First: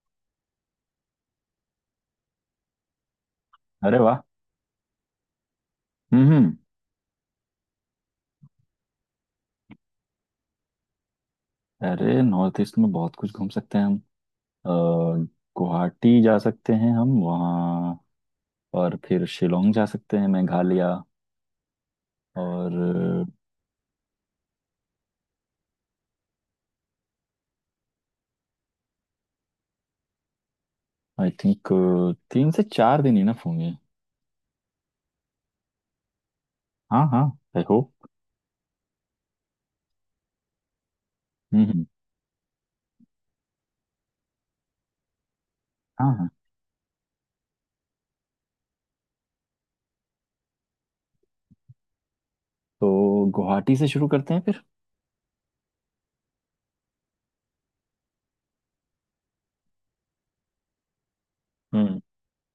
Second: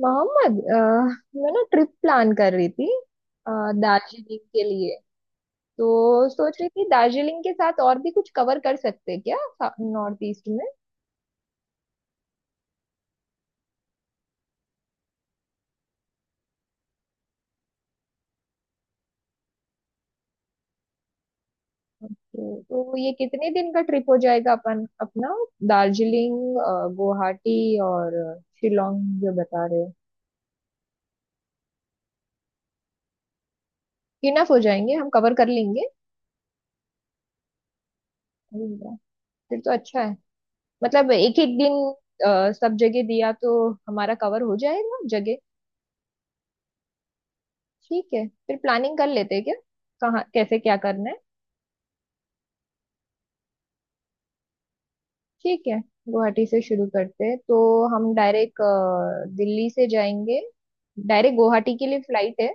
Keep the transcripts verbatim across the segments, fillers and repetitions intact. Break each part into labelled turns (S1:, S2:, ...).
S1: मोहम्मद अ, मैं ना ट्रिप प्लान कर रही थी अ,
S2: अरे वाह।
S1: दार्जिलिंग के लिए। तो
S2: हम्म।
S1: सोच रही थी दार्जिलिंग के साथ और भी कुछ कवर कर सकते हैं क्या नॉर्थ ईस्ट में।
S2: अरे नॉर्थ ईस्ट में बहुत कुछ घूम सकते हैं हम। अ, गुवाहाटी जा सकते हैं हम वहाँ। और फिर शिलोंग जा सकते हैं मेघालय।
S1: ओके, तो ये
S2: और
S1: कितने दिन का ट्रिप हो जाएगा अपन अपना? दार्जिलिंग, अ, गुवाहाटी और शिलोंग जो बता रहे हो।
S2: आई थिंक तीन से चार दिन इनफ होंगे।
S1: इनफ हो जाएंगे, हम कवर कर लेंगे।
S2: हाँ हाँ, आई होप।
S1: अरे वाह, फिर तो अच्छा है। मतलब एक एक
S2: हम्म
S1: दिन
S2: हम्म,
S1: अ, सब जगह दिया तो हमारा कवर हो जाएगा जगह।
S2: हाँ हाँ।
S1: ठीक है, फिर प्लानिंग कर लेते हैं क्या, कहाँ कैसे क्या करना है।
S2: तो गुवाहाटी से शुरू करते हैं फिर।
S1: ठीक है, गुवाहाटी से शुरू करते हैं तो हम डायरेक्ट दिल्ली से जाएंगे। डायरेक्ट गुवाहाटी के लिए
S2: हम्म।
S1: फ्लाइट है।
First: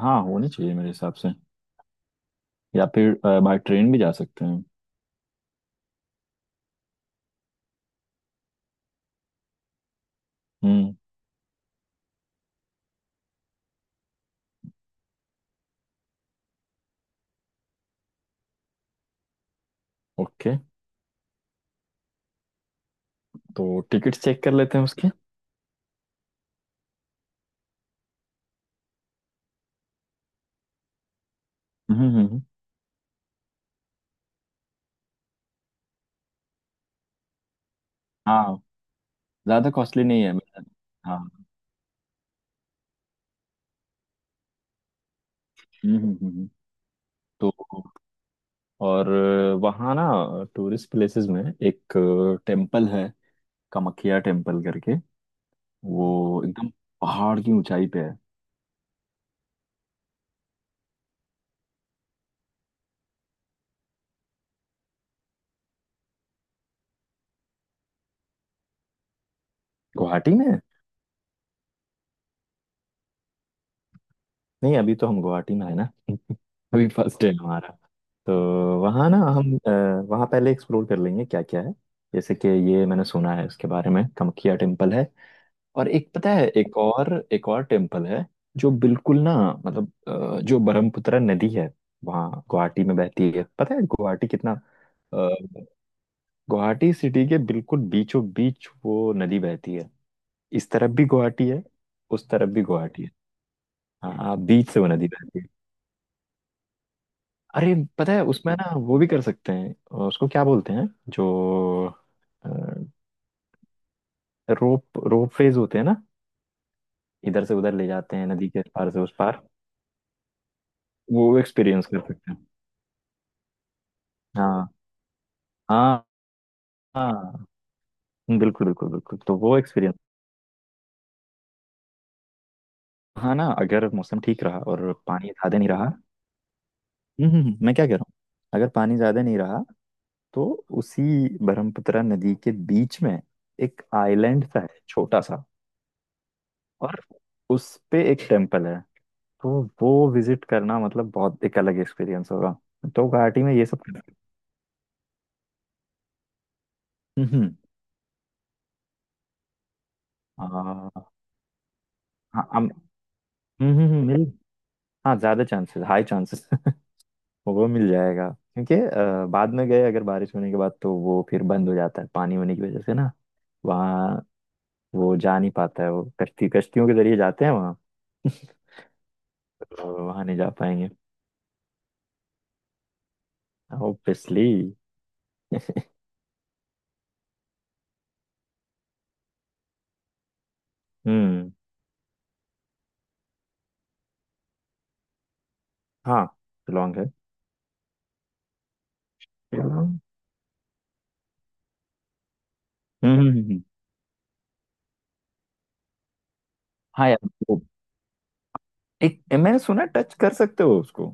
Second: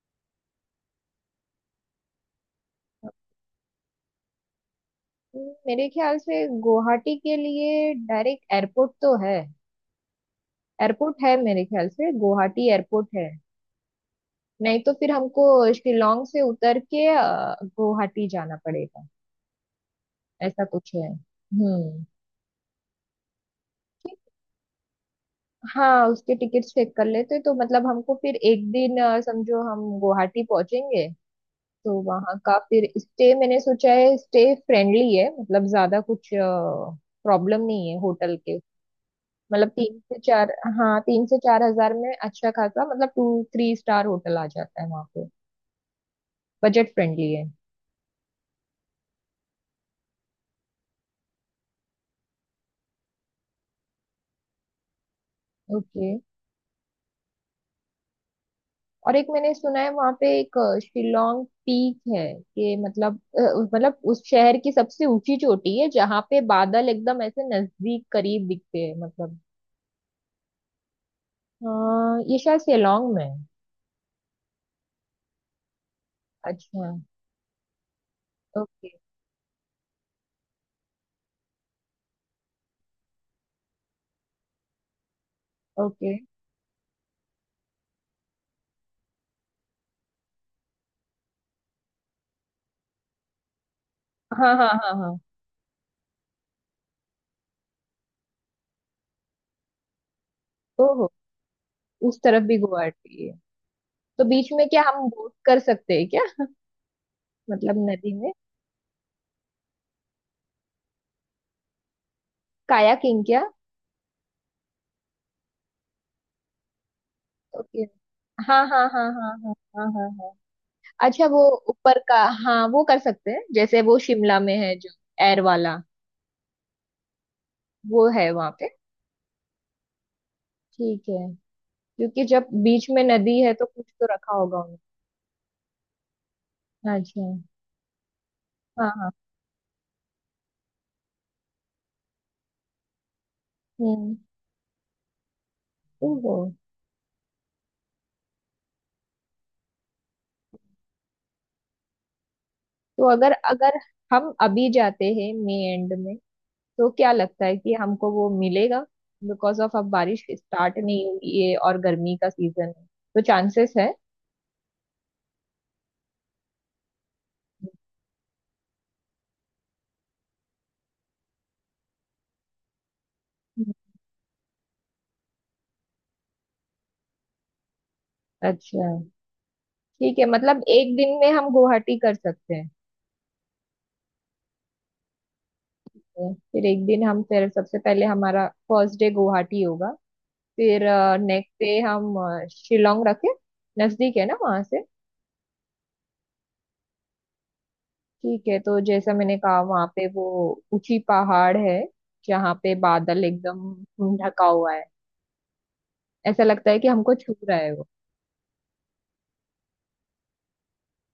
S2: हाँ, होनी चाहिए मेरे हिसाब से। या फिर बाय ट्रेन भी जा सकते हैं।
S1: हम्म, मेरे ख्याल से गुवाहाटी के लिए डायरेक्ट एयरपोर्ट तो है।
S2: हम्म।
S1: एयरपोर्ट है मेरे ख्याल से, गुवाहाटी एयरपोर्ट है। नहीं तो फिर हमको शिलोंग से उतर के अ, गुवाहाटी जाना पड़ेगा,
S2: ओके,
S1: ऐसा कुछ है। हम्म।
S2: तो टिकट्स चेक कर लेते हैं उसके।
S1: हाँ उसके टिकट्स चेक कर लेते, तो मतलब हमको फिर एक दिन अ, समझो हम गुवाहाटी पहुंचेंगे, तो
S2: हम्म हम्म
S1: वहाँ
S2: हम्म,
S1: का फिर स्टे मैंने सोचा है, स्टे फ्रेंडली है, मतलब ज्यादा कुछ प्रॉब्लम नहीं है होटल
S2: हाँ,
S1: के। मतलब
S2: ज़्यादा
S1: तीन
S2: कॉस्टली
S1: से
S2: नहीं है।
S1: चार, हाँ तीन
S2: हाँ।
S1: से चार हजार में अच्छा खासा मतलब टू थ्री स्टार होटल आ जाता है वहाँ पे।
S2: हम्म हम्म, हम्म। हम्म।
S1: बजट फ्रेंडली है।
S2: तो और वहाँ ना टूरिस्ट प्लेसेस में एक टेम्पल है, कामाख्या टेम्पल करके।
S1: ओके।
S2: वो एकदम पहाड़ की ऊंचाई पे है।
S1: और एक मैंने सुना है वहां पे एक अ, शिलोंग पीक है कि मतलब अ, मतलब उस शहर की सबसे ऊंची चोटी है जहाँ पे बादल एकदम ऐसे नजदीक करीब दिखते हैं, मतलब।
S2: गुवाहाटी में है?
S1: हाँ ये शायद शिलोंग में है।
S2: नहीं, अभी तो हम गुवाहाटी में है ना। अभी
S1: अच्छा।
S2: फर्स्ट डे हमारा। तो
S1: ओके।
S2: वहाँ ना हम अ, वहाँ पहले एक्सप्लोर कर लेंगे क्या क्या है। जैसे कि ये मैंने सुना है इसके बारे में, कामाख्या टेम्पल है। और एक
S1: ओके।
S2: पता है, एक और एक और टेम्पल है जो बिल्कुल ना, मतलब अ, जो ब्रह्मपुत्र नदी है, वहाँ गुवाहाटी में बहती है। पता है गुवाहाटी कितना
S1: हाँ हाँ हाँ हाँ।
S2: अ, गुवाहाटी सिटी के बिल्कुल बीचों बीच वो नदी बहती है। इस तरफ भी
S1: ओहो,
S2: गुवाहाटी है,
S1: उस
S2: उस
S1: तरफ
S2: तरफ
S1: भी
S2: भी गुवाहाटी है।
S1: गुवाहाटी है।
S2: हाँ
S1: तो
S2: हाँ,
S1: बीच में
S2: बीच से
S1: क्या
S2: वो
S1: हम
S2: नदी
S1: बोट
S2: बहती है।
S1: कर सकते हैं क्या,
S2: अरे
S1: मतलब नदी
S2: पता है
S1: में?
S2: उसमें ना वो भी कर सकते हैं, अ, उसको क्या बोलते हैं जो
S1: कायाकिंग क्या?
S2: रोप रोप फेज होते हैं ना, इधर से उधर
S1: ओके।
S2: ले जाते हैं नदी के
S1: हाँ हाँ
S2: पार से
S1: हाँ
S2: उस
S1: हाँ
S2: पार।
S1: हाँ हाँ हाँ हाँ।
S2: वो
S1: अच्छा वो
S2: एक्सपीरियंस
S1: ऊपर
S2: कर
S1: का।
S2: सकते हैं।
S1: हाँ वो कर सकते हैं, जैसे वो शिमला में
S2: हाँ,
S1: है जो एयर वाला,
S2: हाँ हाँ।
S1: वो है वहां
S2: बिल्कुल
S1: पे।
S2: बिल्कुल बिल्कुल, तो वो एक्सपीरियंस।
S1: ठीक है, क्योंकि जब बीच में
S2: हाँ
S1: नदी
S2: ना,
S1: है तो कुछ
S2: अगर
S1: तो
S2: मौसम
S1: रखा
S2: ठीक
S1: होगा
S2: रहा
S1: उन्होंने।
S2: और पानी ज्यादा नहीं रहा। हम्म
S1: अच्छा।
S2: हम्म, हम्म, मैं क्या कह रहा हूँ, अगर
S1: हाँ
S2: पानी
S1: हाँ।
S2: ज्यादा नहीं रहा तो उसी ब्रह्मपुत्र नदी के बीच में एक
S1: हम्म।
S2: आइलैंड सा है, छोटा सा।
S1: ओहो।
S2: और उस पे एक टेम्पल है। तो वो विजिट करना मतलब बहुत एक अलग एक्सपीरियंस होगा। तो
S1: तो अगर
S2: गुवाहाटी में ये
S1: अगर
S2: सब।
S1: हम अभी जाते हैं मई एंड में तो क्या
S2: हम्म
S1: लगता
S2: हम्म,
S1: है कि हमको वो मिलेगा? बिकॉज ऑफ अब बारिश स्टार्ट नहीं
S2: आ,
S1: हुई है और गर्मी का
S2: हाँ
S1: सीजन
S2: हम-
S1: है, तो चांसेस
S2: हम्म हम्म
S1: है।
S2: हम्म, मेरी- हाँ, ज्यादा चांसेस, हाई चांसेस। वो मिल जाएगा, क्योंकि अ, बाद में गए अगर बारिश होने के बाद, तो वो फिर बंद हो जाता है पानी होने की वजह से ना।
S1: हम्म।
S2: वहाँ वो जा नहीं पाता है, वो कश्ती कश्तियों के जरिए जाते हैं वहाँ।
S1: अच्छा।
S2: तो
S1: ठीक
S2: वहाँ
S1: है,
S2: नहीं जा
S1: मतलब
S2: पाएंगे।
S1: एक दिन में हम गुवाहाटी कर सकते हैं
S2: ऑब्वियसली।
S1: है। फिर एक दिन हम, फिर सबसे पहले हमारा फर्स्ट डे गुवाहाटी होगा, फिर
S2: हम्म।
S1: नेक्स्ट डे हम अ, शिलोंग रखे। नजदीक है ना वहां से।
S2: हाँ, शिलोंग है।
S1: ठीक है, तो जैसा मैंने कहा, वहां
S2: शिलोंग।
S1: पे वो ऊंची पहाड़ है, जहाँ पे
S2: हम्म
S1: बादल
S2: हम्म, हम्म, हम्म।
S1: एकदम ढका हुआ है, ऐसा लगता है कि
S2: हाँ
S1: हमको
S2: यार,
S1: छू रहा
S2: वो
S1: है वो।
S2: एक मैंने सुना टच कर सकते हो उसको,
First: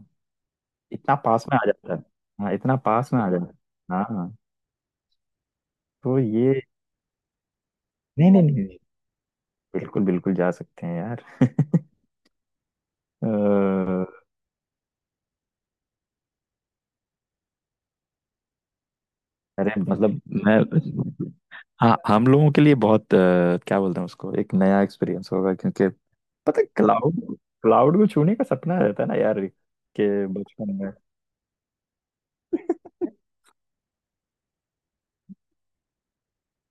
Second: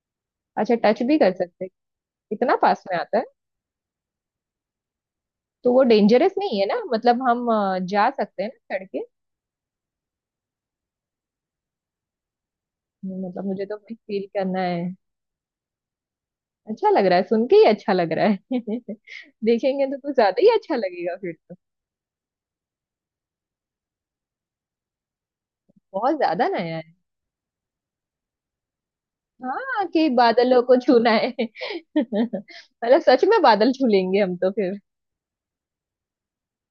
S1: अच्छा टच
S2: इतना
S1: भी कर
S2: पास में
S1: सकते
S2: आ
S1: हैं।
S2: जाता है। हाँ,
S1: इतना
S2: इतना
S1: पास में
S2: पास
S1: आता
S2: में
S1: है।
S2: आ जाता है। हाँ हाँ,
S1: तो वो
S2: तो
S1: डेंजरस नहीं
S2: ये
S1: है ना, मतलब हम अ, जा
S2: नहीं
S1: सकते
S2: नहीं
S1: हैं
S2: नहीं नहीं,
S1: ना चढ़ के?
S2: बिल्कुल बिल्कुल जा सकते हैं यार।
S1: मतलब मुझे तो
S2: अ,
S1: फील करना है। अच्छा लग रहा है सुन के ही अच्छा लग रहा है
S2: अरे
S1: देखेंगे तो कुछ
S2: मतलब
S1: ज्यादा ही अच्छा
S2: मैं,
S1: लगेगा फिर तो।
S2: हाँ, हम लोगों के लिए बहुत अ, क्या बोलते हैं उसको, एक नया एक्सपीरियंस होगा। क्योंकि
S1: बहुत ज्यादा
S2: पता है
S1: नया है।
S2: क्लाउड क्लाउड को छूने का सपना रहता है ना यार,
S1: हाँ, कि
S2: के
S1: बादलों
S2: बचपन
S1: को
S2: में।
S1: छूना है। मतलब सच में बादल छू लेंगे हम तो फिर।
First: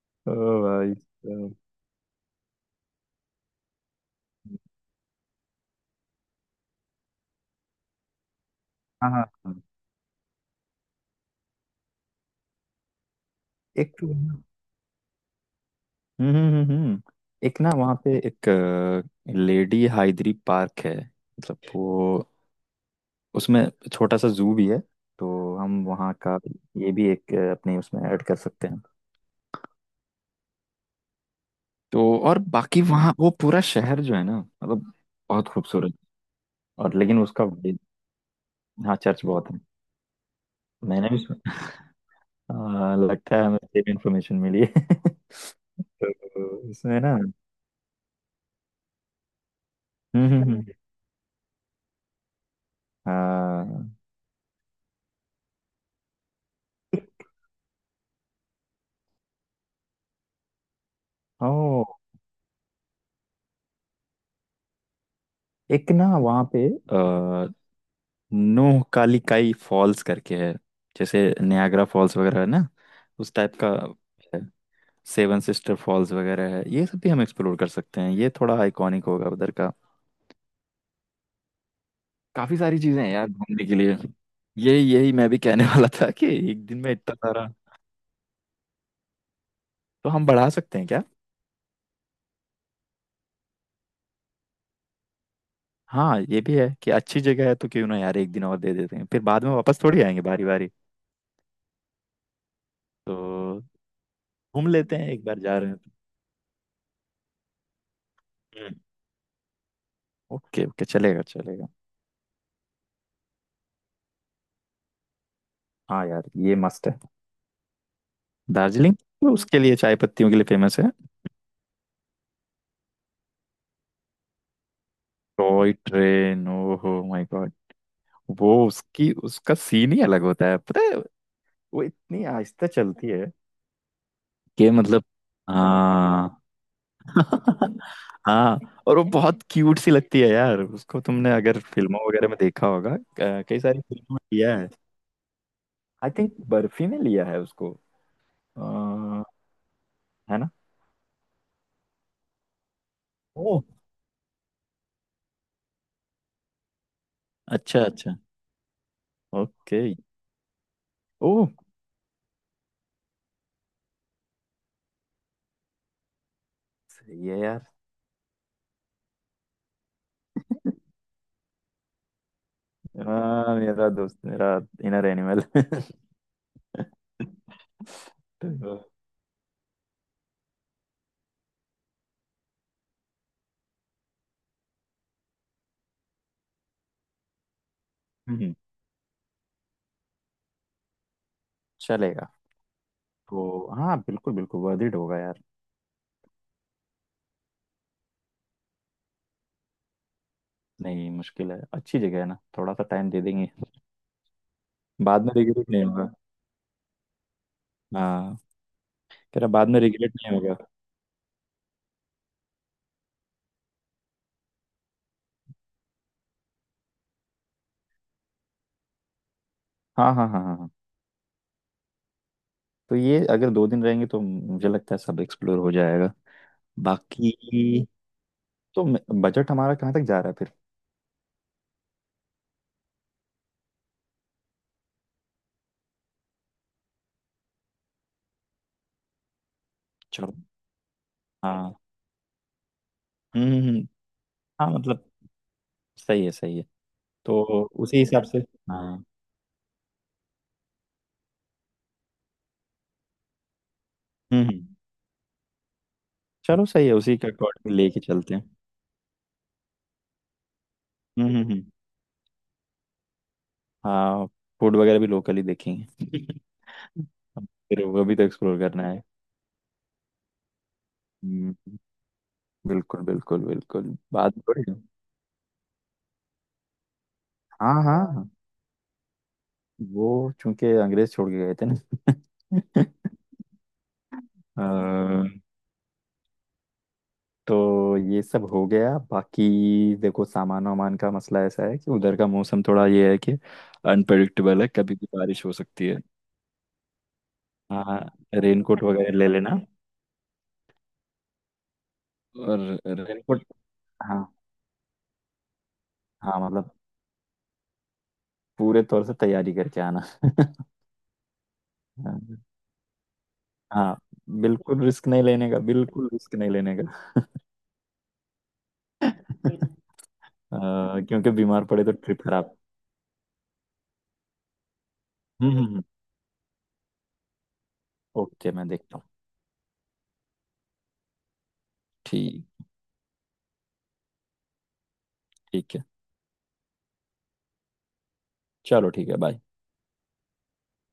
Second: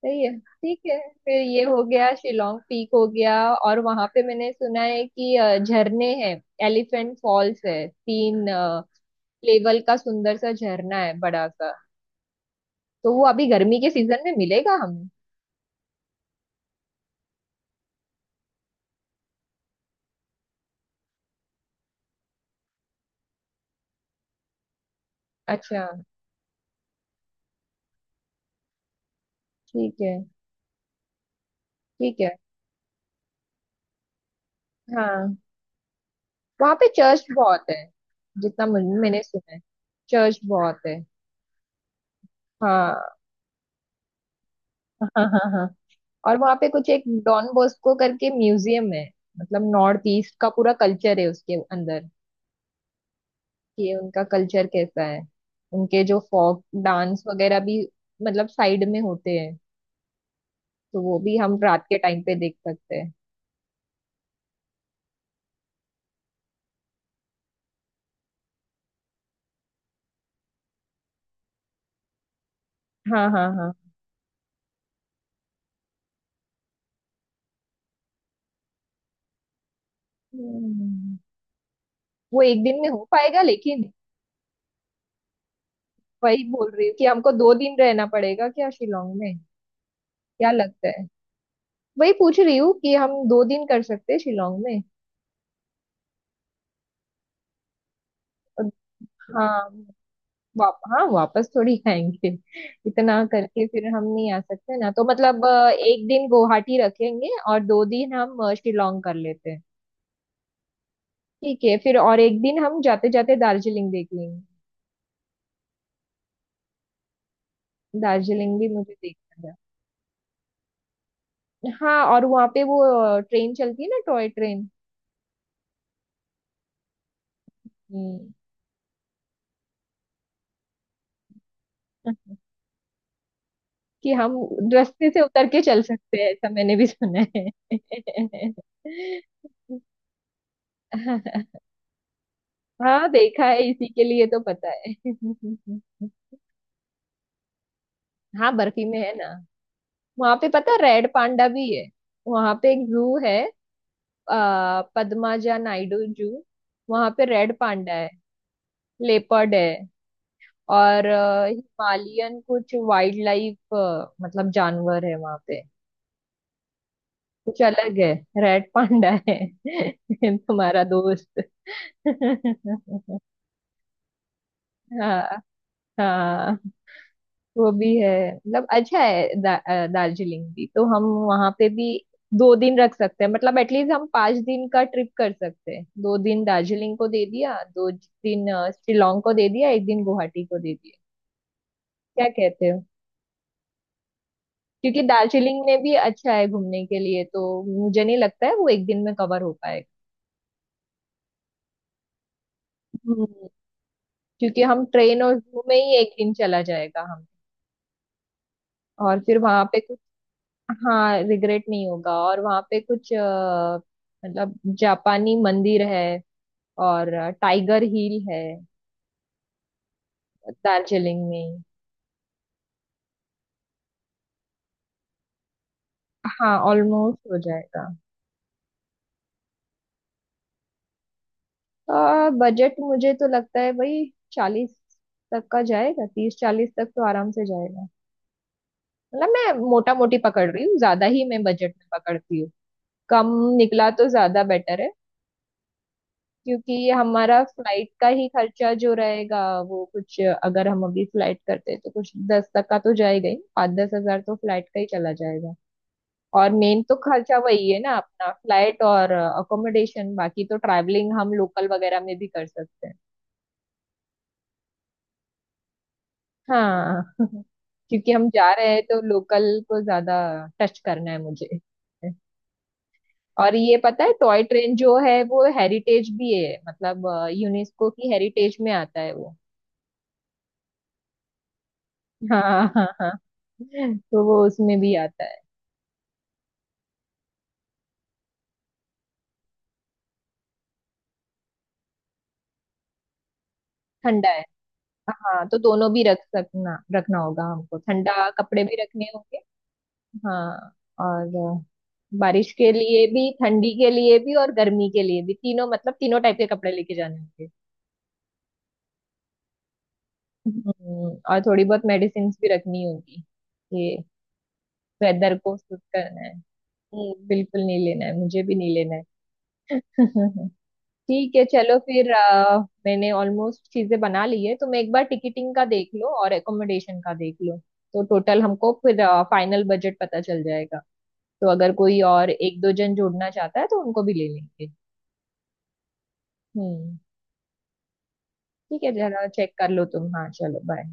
S1: सही है,
S2: ओ
S1: ठीक
S2: भाई
S1: है। फिर
S2: साहब।
S1: ये हो गया, शिलोंग पीक हो गया, और वहां पे मैंने सुना है कि अ, झरने हैं। एलिफेंट फॉल्स है, तीन
S2: हाँ हाँ हाँ।
S1: लेवल का सुंदर सा झरना है, बड़ा सा। तो वो अभी गर्मी के
S2: एक तो
S1: सीजन में
S2: वहाँ-
S1: मिलेगा हमें।
S2: हम्म हम्म हम्म हम्म। एक ना वहाँ पे एक लेडी हाइद्री पार्क है, मतलब वो उसमें छोटा सा जू भी है। तो
S1: अच्छा।
S2: हम वहाँ का ये भी एक, अ, अपने उसमें ऐड कर सकते हैं।
S1: ठीक है।
S2: तो
S1: ठीक है।
S2: और बाकी वहाँ वो पूरा शहर जो है ना मतलब,
S1: हाँ
S2: बहुत खूबसूरत।
S1: वहां पे
S2: और लेकिन
S1: चर्च
S2: उसका,
S1: बहुत है जितना मुझ-
S2: हाँ
S1: मैंने
S2: चर्च बहुत
S1: सुना है।
S2: है।
S1: चर्च बहुत है।
S2: मैंने भी सुन- आ,
S1: हाँ
S2: लगता है हमें सेम इन्फॉर्मेशन मिली है।
S1: हाँ हाँ हाँ। और वहां पे
S2: तो
S1: कुछ
S2: इसमें
S1: एक
S2: ना। हम्म
S1: डॉन बॉस्को करके म्यूजियम है, मतलब नॉर्थ ईस्ट
S2: हम्म
S1: का
S2: हम्म,
S1: पूरा कल्चर है उसके अंदर, कि
S2: हाँ।
S1: उनका कल्चर कैसा है। उनके जो फोक डांस वगैरह भी, मतलब साइड में होते हैं, तो वो भी हम रात के
S2: ओ,
S1: टाइम पे देख सकते हैं।
S2: एक ना वहाँ पे आ, नोह कालिकाई फॉल्स करके है, जैसे नियाग्रा फॉल्स वगैरह है ना,
S1: हाँ
S2: उस
S1: हाँ
S2: टाइप का
S1: हाँ।
S2: है। सेवन सिस्टर फॉल्स वगैरह है, ये सब भी हम एक्सप्लोर कर सकते हैं। ये थोड़ा आइकॉनिक होगा उधर का।
S1: हम्म, वो
S2: काफी
S1: एक
S2: सारी
S1: दिन में
S2: चीजें
S1: हो
S2: हैं यार
S1: पाएगा
S2: घूमने के
S1: लेकिन?
S2: लिए। यही यही मैं भी कहने वाला था कि
S1: वही
S2: एक
S1: बोल
S2: दिन
S1: रही
S2: में
S1: हूँ कि
S2: इतना
S1: हमको
S2: सारा,
S1: दो दिन रहना पड़ेगा क्या शिलोंग में?
S2: तो हम बढ़ा
S1: क्या
S2: सकते
S1: लगता
S2: हैं क्या।
S1: है? वही पूछ रही हूँ कि हम दो दिन कर सकते हैं शिलोंग में।
S2: हाँ ये भी है कि अच्छी जगह है, तो क्यों ना यार एक दिन और
S1: और
S2: दे देते हैं। फिर बाद में
S1: हाँ,
S2: वापस थोड़ी आएंगे बारी बारी।
S1: वाप, हाँ वापस थोड़ी आएंगे। इतना
S2: तो
S1: करके फिर हम नहीं आ
S2: घूम
S1: सकते ना,
S2: लेते
S1: तो
S2: हैं, एक बार
S1: मतलब
S2: जा
S1: अ,
S2: रहे हैं।
S1: एक दिन गुवाहाटी रखेंगे और दो दिन हम अ,
S2: तो हम्म।
S1: शिलोंग कर लेते हैं।
S2: ओके ओके, चलेगा
S1: ठीक
S2: चलेगा।
S1: है, फिर और एक दिन हम जाते जाते दार्जिलिंग देख लेंगे।
S2: हाँ यार, ये मस्त है।
S1: दार्जिलिंग भी मुझे
S2: दार्जिलिंग तो
S1: देखना
S2: उसके लिए, चाय पत्तियों के लिए फेमस है।
S1: है। हाँ, और वहाँ पे वो अ, ट्रेन चलती है ना, टॉय ट्रेन।
S2: टॉय ट्रेन, ओहो माय गॉड।
S1: हम्म,
S2: वो उसकी उसका सीन ही अलग होता है पता है। वो इतनी आहिस्ता चलती है
S1: कि हम
S2: कि मतलब,
S1: रास्ते से उतर के चल सकते हैं,
S2: हाँ।
S1: ऐसा मैंने भी सुना
S2: हाँ, और वो बहुत क्यूट सी लगती है यार। उसको तुमने
S1: है।
S2: अगर फिल्मों वगैरह में देखा होगा।
S1: हाँ
S2: अ,
S1: देखा
S2: कई
S1: है
S2: सारी
S1: इसी के
S2: फिल्मों में
S1: लिए तो
S2: लिया है।
S1: पता है।
S2: आई थिंक बर्फी ने लिया है उसको।
S1: हाँ बर्फी में है
S2: अ,
S1: ना। वहां
S2: है
S1: पे
S2: ना।
S1: पता है रेड पांडा भी है। वहां पे एक जू है,
S2: ओह
S1: आ, पद्माजा नायडू जू। वहां पे रेड
S2: अच्छा
S1: पांडा है,
S2: अच्छा।
S1: लेपर्ड है,
S2: ओके।
S1: और अ,
S2: ओह,
S1: हिमालयन कुछ वाइल्ड लाइफ, मतलब जानवर है वहां पे।
S2: सही है
S1: कुछ
S2: यार।
S1: अलग है। रेड पांडा है। तुम्हारा दोस्त।
S2: हाँ मेरा दोस्त, मेरा इनर
S1: हाँ
S2: एनिमल।
S1: हाँ, वो भी है। मतलब
S2: तो
S1: अच्छा है, दा, अ, दार्जिलिंग भी तो हम वहां पे भी दो दिन रख सकते हैं। मतलब एटलीस्ट हम पांच दिन का ट्रिप कर सकते हैं। दो दिन दार्जिलिंग को दे दिया, दो दिन
S2: हम्म,
S1: अ, शिलोंग को दे दिया, एक दिन गुवाहाटी को दे दिया। क्या
S2: चलेगा।
S1: कहते हो?
S2: तो हाँ, बिल्कुल बिल्कुल वर्थ इट
S1: क्योंकि
S2: होगा यार।
S1: दार्जिलिंग में भी अच्छा है घूमने के लिए, तो मुझे नहीं लगता है वो एक दिन में कवर हो पाएगा।
S2: नहीं मुश्किल है, अच्छी जगह है ना, थोड़ा सा टाइम दे
S1: हम्म,
S2: देंगे।
S1: क्योंकि हम ट्रेन
S2: बाद में
S1: और जू
S2: रिग्रेट
S1: में
S2: नहीं
S1: ही
S2: होगा।
S1: एक दिन चला जाएगा हम।
S2: हाँ,
S1: और फिर
S2: कह रहा
S1: वहां
S2: बाद
S1: पे
S2: में रिग्रेट नहीं होगा।
S1: हाँ, रिग्रेट नहीं होगा। और वहाँ पे कुछ अ, मतलब जापानी मंदिर है, और टाइगर हिल है
S2: हाँ हाँ हाँ हाँ हाँ।
S1: दार्जिलिंग में ही।
S2: तो ये अगर दो दिन रहेंगे तो मुझे लगता है सब एक्सप्लोर हो जाएगा
S1: हाँ ऑलमोस्ट हो
S2: बाकी।
S1: जाएगा।
S2: तो बजट हमारा कहाँ तक जा रहा है फिर।
S1: बजट मुझे तो लगता है भाई चालीस तक का जाएगा, तीस चालीस तक तो आराम से जाएगा। मतलब मैं मोटा मोटी
S2: चलो,
S1: पकड़ रही हूँ, ज्यादा ही मैं बजट
S2: हाँ।
S1: में पकड़ती हूँ, कम
S2: हम्म हम्म, हम्म,
S1: निकला तो ज्यादा
S2: हाँ
S1: बेटर है।
S2: मतलब, सही है सही है।
S1: क्योंकि ये
S2: तो
S1: हमारा फ्लाइट
S2: उसी
S1: का
S2: हिसाब
S1: ही
S2: से।
S1: खर्चा जो
S2: हाँ।
S1: रहेगा, वो कुछ अगर हम अभी फ्लाइट करते हैं तो कुछ दस तक का तो जाएगा ही, पाँच दस हजार तो
S2: हम्म हम्म,
S1: फ्लाइट का ही चला जाएगा। और
S2: चलो
S1: मेन
S2: सही है,
S1: तो
S2: उसी का
S1: खर्चा वही
S2: अकॉर्डिंग
S1: है ना
S2: लेके
S1: अपना,
S2: चलते हैं।
S1: फ्लाइट और अकोमोडेशन। बाकी तो ट्रैवलिंग
S2: हम्म
S1: हम
S2: हम्म हम्म,
S1: लोकल वगैरह में भी कर सकते हैं।
S2: हाँ। फूड वगैरह भी लोकल ही देखेंगे।
S1: हाँ
S2: फिर वो
S1: क्योंकि
S2: भी तो
S1: हम जा
S2: एक्सप्लोर
S1: रहे हैं
S2: करना
S1: तो
S2: है।
S1: लोकल को ज्यादा टच करना है
S2: हम्म,
S1: मुझे।
S2: बिल्कुल बिल्कुल
S1: और ये
S2: बिल्कुल
S1: पता है
S2: बात
S1: टॉय
S2: बड़ी।
S1: ट्रेन जो है वो हेरिटेज भी है, मतलब
S2: हाँ
S1: यूनेस्को की
S2: हाँ,
S1: हेरिटेज में आता है वो।
S2: वो चूंकि अंग्रेज छोड़ के गए थे ना।
S1: हाँ हाँ हाँ। तो वो
S2: अ,
S1: उसमें भी आता है।
S2: तो ये सब हो गया बाकी। देखो, सामान वामान का मसला ऐसा है कि उधर का मौसम थोड़ा ये है कि
S1: ठंडा है।
S2: अनप्रडिक्टेबल है, कभी भी बारिश
S1: हाँ,
S2: हो
S1: तो
S2: सकती
S1: दोनों
S2: है।
S1: भी रख सकना रखना होगा हमको,
S2: हाँ,
S1: ठंडा कपड़े भी
S2: रेनकोट
S1: रखने
S2: वगैरह ले
S1: होंगे।
S2: लेना।
S1: हाँ और बारिश
S2: और
S1: के लिए भी,
S2: रेनकोट
S1: ठंडी के लिए
S2: हाँ,
S1: भी और गर्मी के लिए भी, तीनों मतलब तीनों टाइप
S2: हाँ
S1: के
S2: मतलब,
S1: कपड़े लेके जाने होंगे।
S2: पूरे तौर से तैयारी करके आना।
S1: हम्म, और थोड़ी बहुत मेडिसिन
S2: हाँ
S1: भी रखनी होगी ये,
S2: हाँ, बिल्कुल रिस्क नहीं
S1: वेदर
S2: लेने
S1: को
S2: का,
S1: सूट
S2: बिल्कुल
S1: करना है।
S2: रिस्क नहीं लेने का।
S1: हम्म, बिल्कुल नहीं लेना है, मुझे भी नहीं लेना है।
S2: अ, क्योंकि
S1: ठीक है,
S2: बीमार
S1: चलो
S2: पड़े तो
S1: फिर
S2: ट्रिप खराब।
S1: अ, मैंने ऑलमोस्ट चीजें बना ली है। तुम एक बार टिकटिंग का
S2: हम्म।
S1: देख लो और एकोमोडेशन का देख लो, तो टोटल
S2: ओके, मैं
S1: हमको
S2: देखता हूँ।
S1: फिर फाइनल बजट पता चल जाएगा। तो अगर कोई और
S2: ठीक,
S1: एक दो जन जोड़ना चाहता है तो उनको भी ले लेंगे।
S2: ठीक है।
S1: हम्म। ठीक
S2: चलो
S1: है,
S2: ठीक है,
S1: जरा
S2: बाय।
S1: चेक कर लो तुम, हाँ चलो बाय।